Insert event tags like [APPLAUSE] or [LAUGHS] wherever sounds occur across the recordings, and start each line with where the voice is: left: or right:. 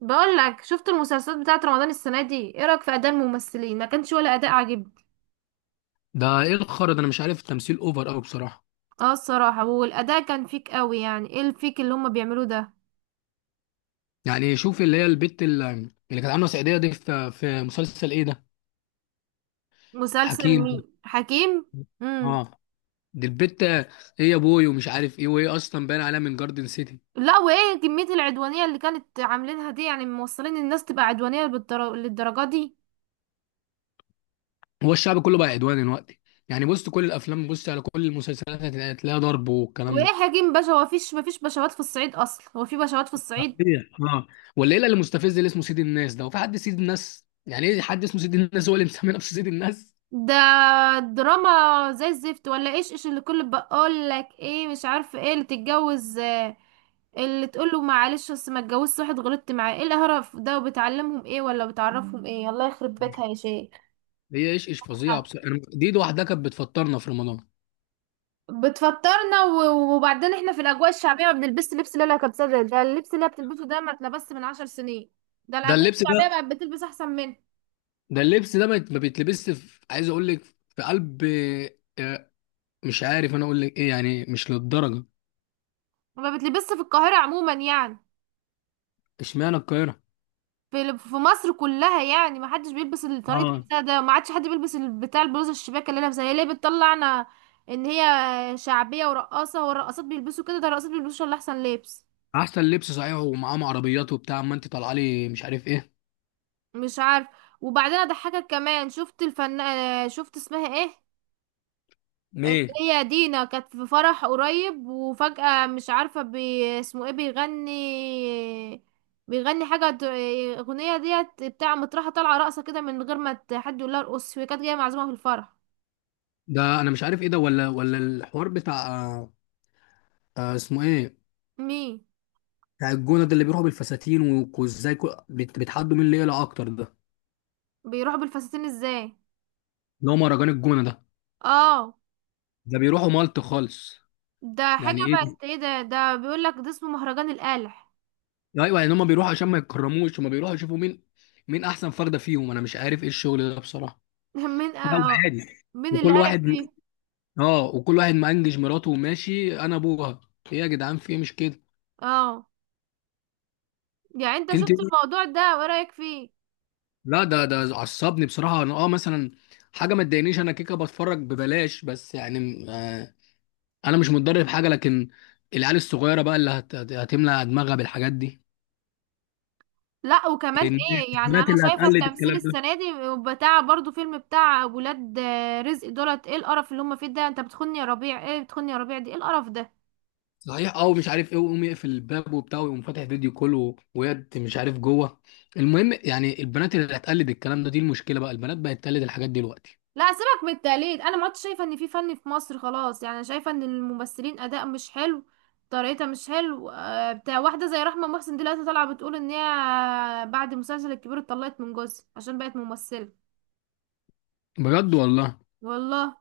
right: بقول لك، شفت المسلسلات بتاعت رمضان السنه دي؟ ايه رايك في اداء الممثلين؟ ما كانش ولا اداء عاجبني.
left: ده ايه الخرا ده؟ انا مش عارف، التمثيل اوفر قوي بصراحه.
right: اه، الصراحه والاداء كان فيك قوي، يعني ايه الفيك اللي هما بيعملوه ده؟
left: يعني شوف اللي هي البت اللي كانت عامله سعيديه دي في مسلسل ايه ده.
right: مسلسل
left: حكيم ده.
right: مين؟ حكيم. امم.
left: اه، دي البت ايه؟ يا بوي ومش عارف ايه، وهي اصلا باين عليها من جاردن سيتي.
right: لا، وايه كميه العدوانيه اللي كانت عاملينها دي؟ يعني موصلين الناس تبقى عدوانيه للدرجه دي.
left: هو الشعب كله بقى عدواني دلوقتي. يعني بص كل الافلام، بص على كل المسلسلات هتلاقيها ضرب والكلام
right: وايه
left: ده.
right: حكيم باشا، هو مفيش بشوات في الصعيد اصلا؟ هو في بشوات في الصعيد؟
left: صحيح اه. والليله اللي مستفز اللي اسمه سيد الناس ده، وفي حد سيد الناس؟ يعني ايه حد اسمه سيد الناس؟ هو اللي مسمي نفسه سيد الناس.
right: ده دراما زي الزفت. ولا ايش اللي كل بقول لك ايه، مش عارفه ايه اللي تتجوز اللي تقول له معلش بس ما اتجوزت واحد غلطت معاه. ايه القرف ده؟ وبتعلمهم ايه ولا بتعرفهم ايه؟ الله يخرب بيتها يا
left: [LAUGHS]
right: شيخ.
left: هي ايش ايش فظيعه بصراحه، دي لوحدها كانت بتفطرنا في رمضان.
right: بتفطرنا وبعدين احنا في الاجواء الشعبيه ما بنلبسش لبس. لا لا، كبسه ده اللبس اللي هي بتلبسه ده، ما اتلبس من 10 سنين. ده
left: ده
right: الاجواء
left: اللبس ده،
right: الشعبيه بقت بتلبس احسن منه.
left: ده اللبس ده ما بيتلبسش في، عايز اقول لك في قلب، آه، مش عارف انا اقول لك ايه، يعني مش للدرجه.
right: وما بتلبسش في القاهره عموما يعني،
left: اشمعنى القاهره؟
right: في مصر كلها يعني. ما حدش بيلبس طريقة
left: اه.
right: لبسها ده. ما عادش حد بيلبس بتاع البلوزة الشباك اللي لابسها، هي ليه بتطلعنا ان هي شعبية ورقاصة؟ والرقاصات بيلبسوا كده، ده الرقاصات بيلبسوا اللي احسن لبس.
left: احسن لبس، صحيح، ومعاهم عربيات وبتاع، اما انت طالعه لي مش عارف ايه.
right: مش عارف. وبعدين اضحكك كمان، شفت الفن؟ شفت اسمها ايه، اللي
left: ليه؟
right: هي دينا، كانت في فرح قريب، وفجأة مش عارفة اسمه ايه بيغني. بيغني حاجة اغنية ديت، بتاع مطرحة طالعة رقصة كده من غير ما حد يقول لها ارقص، هي كانت جاية معزومة في الفرح.
left: ده انا مش عارف ايه ده، ولا الحوار بتاع. اسمه ايه؟
right: مين
left: بتاع الجونه ده، اللي بيروحوا بالفساتين، وازاي بيتحدوا مين اللي يقلع اكتر ده،
right: بيروح بالفساتين ازاي؟
left: اللي هو مهرجان الجونه ده.
right: اه.
left: ده بيروحوا مالط خالص.
right: ده حاجة
left: يعني ايه؟
right: بقت ايه ده بيقولك ده اسمه مهرجان القالح.
left: ايوه، يعني هم بيروحوا عشان ما يتكرموش، هم بيروحوا يشوفوا مين، مين احسن فرده فيهم. انا مش عارف ايه الشغل ده بصراحه.
right: [LAUGHS] مين؟
left: لا هو
right: اه.
left: عادي.
right: مين اللي
left: وكل
right: قالح
left: واحد
right: فيه؟
left: اه وكل واحد مأنجج مراته وماشي انا ابوها. ايه يا جدعان؟ في ايه؟ مش كده؟
right: اه، يعني انت
left: انت،
right: شفت الموضوع ده وايه رأيك فيه؟
left: لا ده عصبني بصراحه، انا مثلا حاجه ما تضايقنيش. انا كيكه بتفرج ببلاش، بس يعني، انا مش متضرر في حاجه، لكن العيال الصغيره بقى اللي هتملى دماغها بالحاجات دي.
right: لا، وكمان ايه؟ يعني انا
left: البنات اللي
right: شايفة
left: هتقلد
right: التمثيل
left: الكلام ده.
right: السنة دي بتاع برضو فيلم بتاع ولاد رزق دولت. ايه القرف اللي هم فيه ده؟ انت بتخوني يا ربيع، ايه بتخوني يا ربيع؟ دي ايه القرف ده؟
left: صحيح اه، ومش عارف ايه، ويقوم يقفل الباب وبتاع، ويقوم فاتح فيديو كول ويد مش عارف جوه. المهم يعني البنات اللي هتقلد الكلام ده، دي المشكله بقى، البنات بقت تقلد الحاجات دي دلوقتي.
right: لا سيبك من التقليد، انا ما عدتش شايفه ان في فن في مصر خلاص. يعني انا شايفه ان الممثلين اداء مش حلو، طريقتها مش حلو. بتاع واحده زي رحمه محسن دلوقتي طالعه بتقول ان هي بعد مسلسل الكبير اتطلقت من جوزها عشان بقت ممثله.
left: بجد والله؟
right: والله؟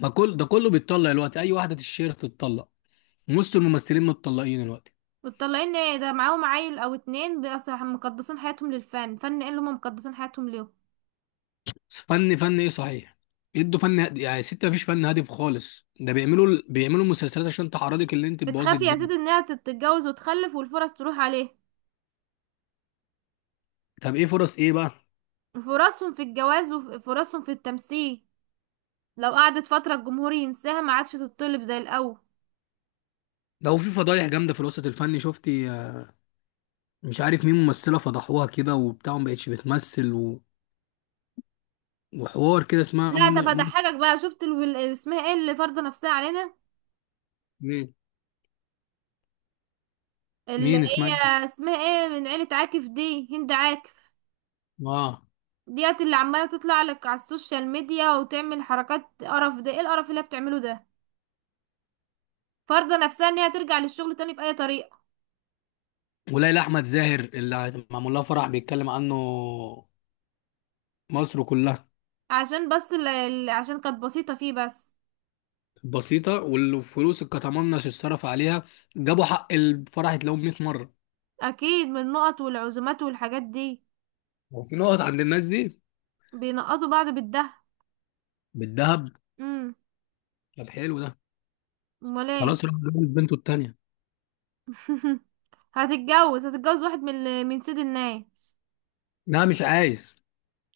left: ما كل ده كله بيتطلق دلوقتي، اي واحده تشير تتطلق، نص الممثلين متطلقين دلوقتي.
right: متطلقين ايه ده، معاهم عيل او اتنين؟ بس مقدسين حياتهم للفن. فن ايه اللي هم مقدسين حياتهم ليه؟
left: فن فن ايه صحيح؟ يدوا فن هادي. يعني ست مفيش فن هادف خالص. ده بيعملوا بيعملوا مسلسلات عشان تعرضك، اللي انت تبوظي
right: بتخاف يا
left: الدنيا.
right: سيدي انها تتجوز وتخلف والفرص تروح عليه.
left: طب ايه فرص ايه بقى؟
right: فرصهم في الجواز وفرصهم في التمثيل، لو قعدت فترة الجمهور ينساها، ما عادش تتطلب زي الأول.
left: ده هو في فضايح جامده في الوسط الفني، شفتي؟ مش عارف مين ممثلة فضحوها كده وبتاع، ما بقتش بتمثل وحوار كده، اسمها
right: لا، طب
left: منى.
right: هضحكك بقى. شفت اسمها ايه، اللي فارضه نفسها علينا؟
left: مين؟
right: اللي
left: مين اسمها إيه؟
right: هي اسمها ايه، من عيلة عاكف دي، هند عاكف.
left: اه.
right: ديت اللي عمالة تطلع لك على السوشيال ميديا وتعمل حركات قرف. ده ايه القرف اللي هي بتعمله ده؟ فارضه نفسها ان هي ترجع للشغل تاني بأي طريقة.
left: وليلى احمد زاهر اللي معمول لها فرح بيتكلم عنه مصر كلها.
right: عشان بس عشان كانت بسيطة فيه بس.
left: بسيطة، والفلوس اللي كتمنش اتصرف عليها جابوا حق الفرح يتلاقوه 100 مرة.
right: اكيد من النقط والعزومات والحاجات دي،
left: هو في نقط عند الناس دي؟
right: بينقطوا بعض بالده.
left: بالذهب.
right: امم.
left: طب حلو ده.
right: امال ايه؟
left: خلاص راح جوز بنته التانية.
right: [LAUGHS] هتتجوز، هتتجوز واحد من من سيد الناس.
left: لا مش عايز.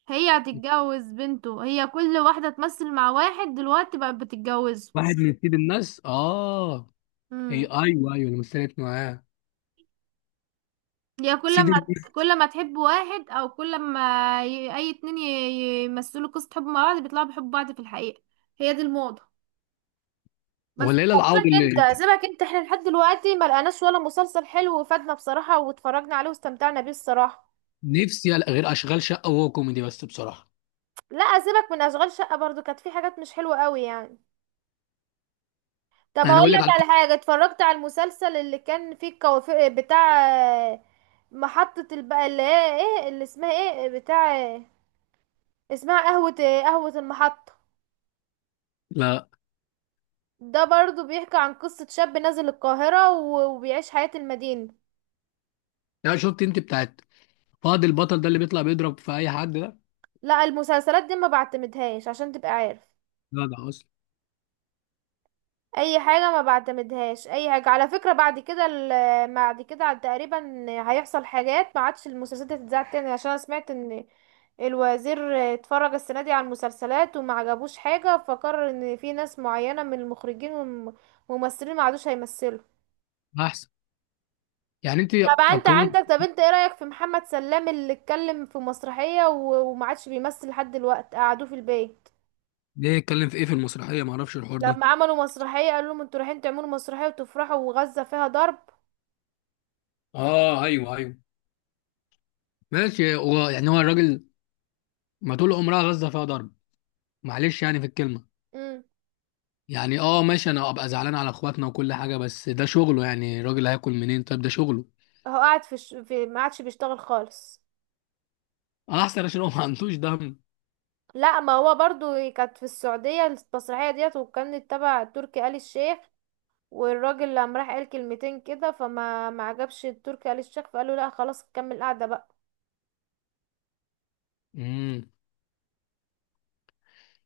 right: هي هتتجوز بنته. هي كل واحدة تمثل مع واحد دلوقتي بقت بتتجوزه.
left: واحد من سيد الناس، اه. هي،
right: امم.
left: ايوه، ايوه اللي مثلت معاه.
right: هي كل
left: سيد.
right: ما كل ما تحب واحد، او كل ما اي اتنين يمثلوا قصة حب مع بعض، بيطلعوا بيحبوا بعض في الحقيقة. هي دي الموضة. بس
left: والليله العوض
right: سيبك
left: اللي،
right: انت، سيبك انت، احنا لحد دلوقتي ما لقناش ولا مسلسل حلو وفادنا بصراحة واتفرجنا عليه واستمتعنا بيه الصراحة.
left: نفسي ألاقي غير اشغال شقه، وهو كوميدي بس بصراحه.
right: لا سيبك من اشغال شقة، برضو كانت في حاجات مش حلوة قوي يعني. طب
left: يعني
right: هقول
left: اقول لك
right: لك
left: على،
right: على حاجة، اتفرجت على المسلسل اللي كان فيه الكوافير بتاع آه، محطة البقى، اللي هي ايه اللي اسمها ايه، بتاع اسمها قهوة، قهوة المحطة؟
left: لا، لا.
right: ده برضو بيحكي عن قصة شاب نازل القاهرة وبيعيش حياة المدينة.
left: يعني شفت انت بتاعت، فاضل البطل ده اللي بيطلع بيضرب في اي حد ده؟
right: لا، المسلسلات دي ما بعتمدهاش عشان تبقى عارف،
left: لا ده اصلا.
right: اي حاجه ما بعتمدهاش اي حاجه. على فكره بعد كده بعد كده عاد تقريبا هيحصل حاجات، ما عادش المسلسلات دي هتتذاع تاني. عشان انا سمعت ان الوزير اتفرج السنه دي على المسلسلات وما عجبوش حاجه، فقرر ان في ناس معينه من المخرجين والممثلين ما عادوش هيمثلوا.
left: احسن. يعني انت
right: طب انت
left: هتقيمه،
right: عندك، طب انت ايه رايك في محمد سلام اللي اتكلم في مسرحيه وما عادش بيمثل لحد دلوقتي، قعدوه في البيت؟
left: ليه؟ يتكلم في ايه في المسرحيه؟ ما اعرفش الحوار ده.
right: لما عملوا مسرحيه قالوا لهم انتوا رايحين تعملوا مسرحيه وتفرحوا، وغزه فيها ضرب.
left: اه ايوه، ايوه ماشي. هو الراجل، ما طول عمرها غزه فيها ضرب، معلش يعني في الكلمه. يعني اه ماشي، انا ابقى زعلان على اخواتنا وكل حاجه، بس ده شغله، يعني الراجل هياكل منين؟ طيب ده شغله.
right: هو قاعد في، في، ما عادش بيشتغل خالص.
left: احسن، عشان هو ما عندوش دم.
right: لا، ما هو برضو كانت في السعودية المسرحية ديت، وكانت تبع تركي آل الشيخ، والراجل لما راح قال كلمتين كده، فما ما عجبش تركي آل الشيخ، فقال له لا خلاص كمل قاعدة بقى.
left: امم.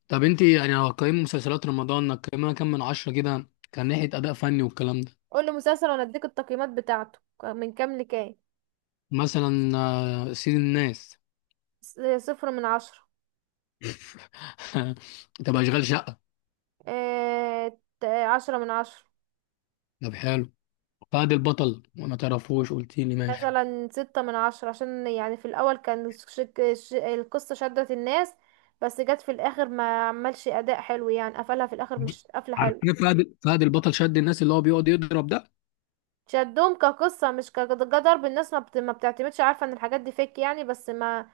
left: طب انت يعني لو هتقيمي مسلسلات رمضان هتقيمها كام من عشرة كده، كان ناحية أداء فني والكلام ده؟
right: قول لي مسلسل وانا اديك التقييمات بتاعته من كام لكام.
left: مثلا سيد الناس.
right: س- 0 من 10.
left: [LAUGHS] طب أشغال شقة.
right: 10 من 10.
left: طب حلو. فهد البطل ما تعرفوش، قلت لي ماشي.
right: مثلا 6 من 10، عشان يعني في الأول كان القصة شدت الناس، بس جت في الآخر ما عملش أداء حلو، يعني قفلها في الآخر مش قفلة حلو.
left: عارفين فهد البطل شد الناس، اللي هو بيقعد يضرب ده.
right: شدهم كقصة مش كضرب الناس، ما بتعتمدش، عارفة ان الحاجات دي فيك يعني. بس ما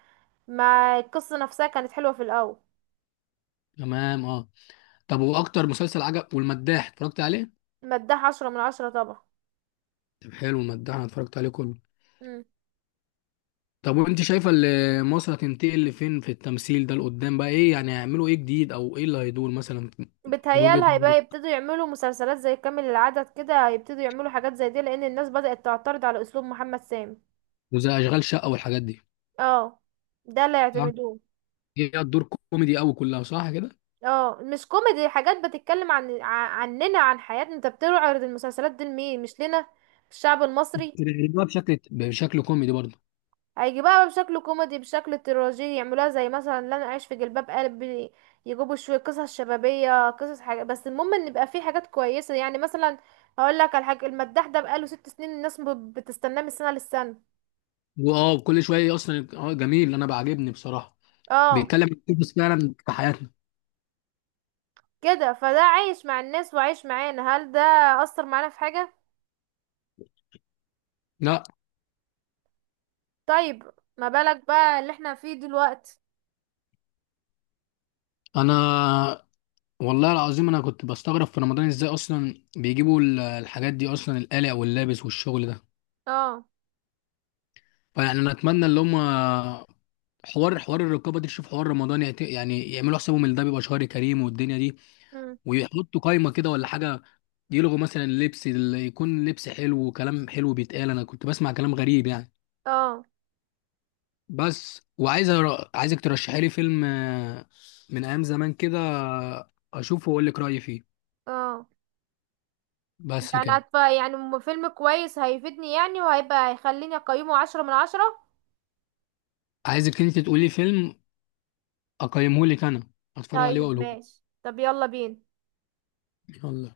right: ما القصة نفسها كانت حلوة في الأول.
left: تمام اه. طب واكتر مسلسل عجب؟ والمداح اتفرجت عليه؟
right: مداها 10 من 10 طبعا.
left: طب حلو، المداح انا اتفرجت عليه كله.
right: مم.
left: طب وانت شايفه اللي مصر هتنتقل لفين في التمثيل ده لقدام بقى، ايه يعني هيعملوا ايه جديد، او ايه اللي هيدور مثلا؟ من
right: بتهيال
left: وجهة،
right: هيبقى يبتدوا يعملوا مسلسلات زي كامل العدد كده، هيبتدوا يعملوا حاجات زي دي، لأن الناس بدأت تعترض على أسلوب محمد سامي.
left: وزي اشغال شقه والحاجات دي.
right: اه، ده اللي
left: صح؟
right: يعتمدوه.
left: هي الدور كوميدي قوي كلها، صح كده؟
right: اه مش كوميدي، حاجات بتتكلم عننا، عن حياتنا. انت بتعرض المسلسلات دي لمين؟ مش لنا، الشعب المصري.
left: بتقلبها بشكل كوميدي برضه.
right: هيجي بقى بشكل كوميدي بشكل تراجيدي، يعملوها زي مثلا لا انا عايش في جلباب قلبي، يجيبوا شويه قصص شبابيه، قصص حاجه، بس المهم ان يبقى في حاجات كويسه. يعني مثلا هقول لك على حاجه، المداح ده بقاله 6 سنين الناس بتستناه من سنه للسنه.
left: واه كل شويه اصلا، اه جميل، انا بعجبني بصراحه،
right: اه
left: بيتكلم عن قصص فعلا في حياتنا.
right: كده، فده عايش مع الناس وعايش معانا. هل ده اثر معانا في حاجه؟
left: لا.
right: طيب، ما بالك بقى اللي احنا فيه دلوقتي.
left: انا والله العظيم انا كنت بستغرب في رمضان، ازاي اصلا بيجيبوا الحاجات دي اصلا، القلق واللابس والشغل ده.
right: اه.
left: فيعني انا اتمنى اللي هم، حوار الرقابه دي تشوف حوار رمضان، يعني يعملوا حسابهم ان ده بيبقى شهر كريم والدنيا دي، ويحطوا قايمه كده ولا حاجه، يلغوا مثلا اللبس، اللي يكون لبس حلو وكلام حلو بيتقال. انا كنت بسمع كلام غريب يعني.
right: اه.
left: بس، وعايز عايزك ترشحي لي فيلم من ايام زمان كده، اشوفه واقول لك رايي فيه.
right: اه،
left: بس
right: يعني
left: كده.
right: يعني فيلم كويس هيفيدني يعني، وهيبقى هيخليني اقيمه 10 من 10.
left: عايزك انت تقولي فيلم اقيمه لك انا، اتفرج عليه
right: طيب
left: واقوله لك.
right: ماشي، طب يلا بينا.
left: يلا.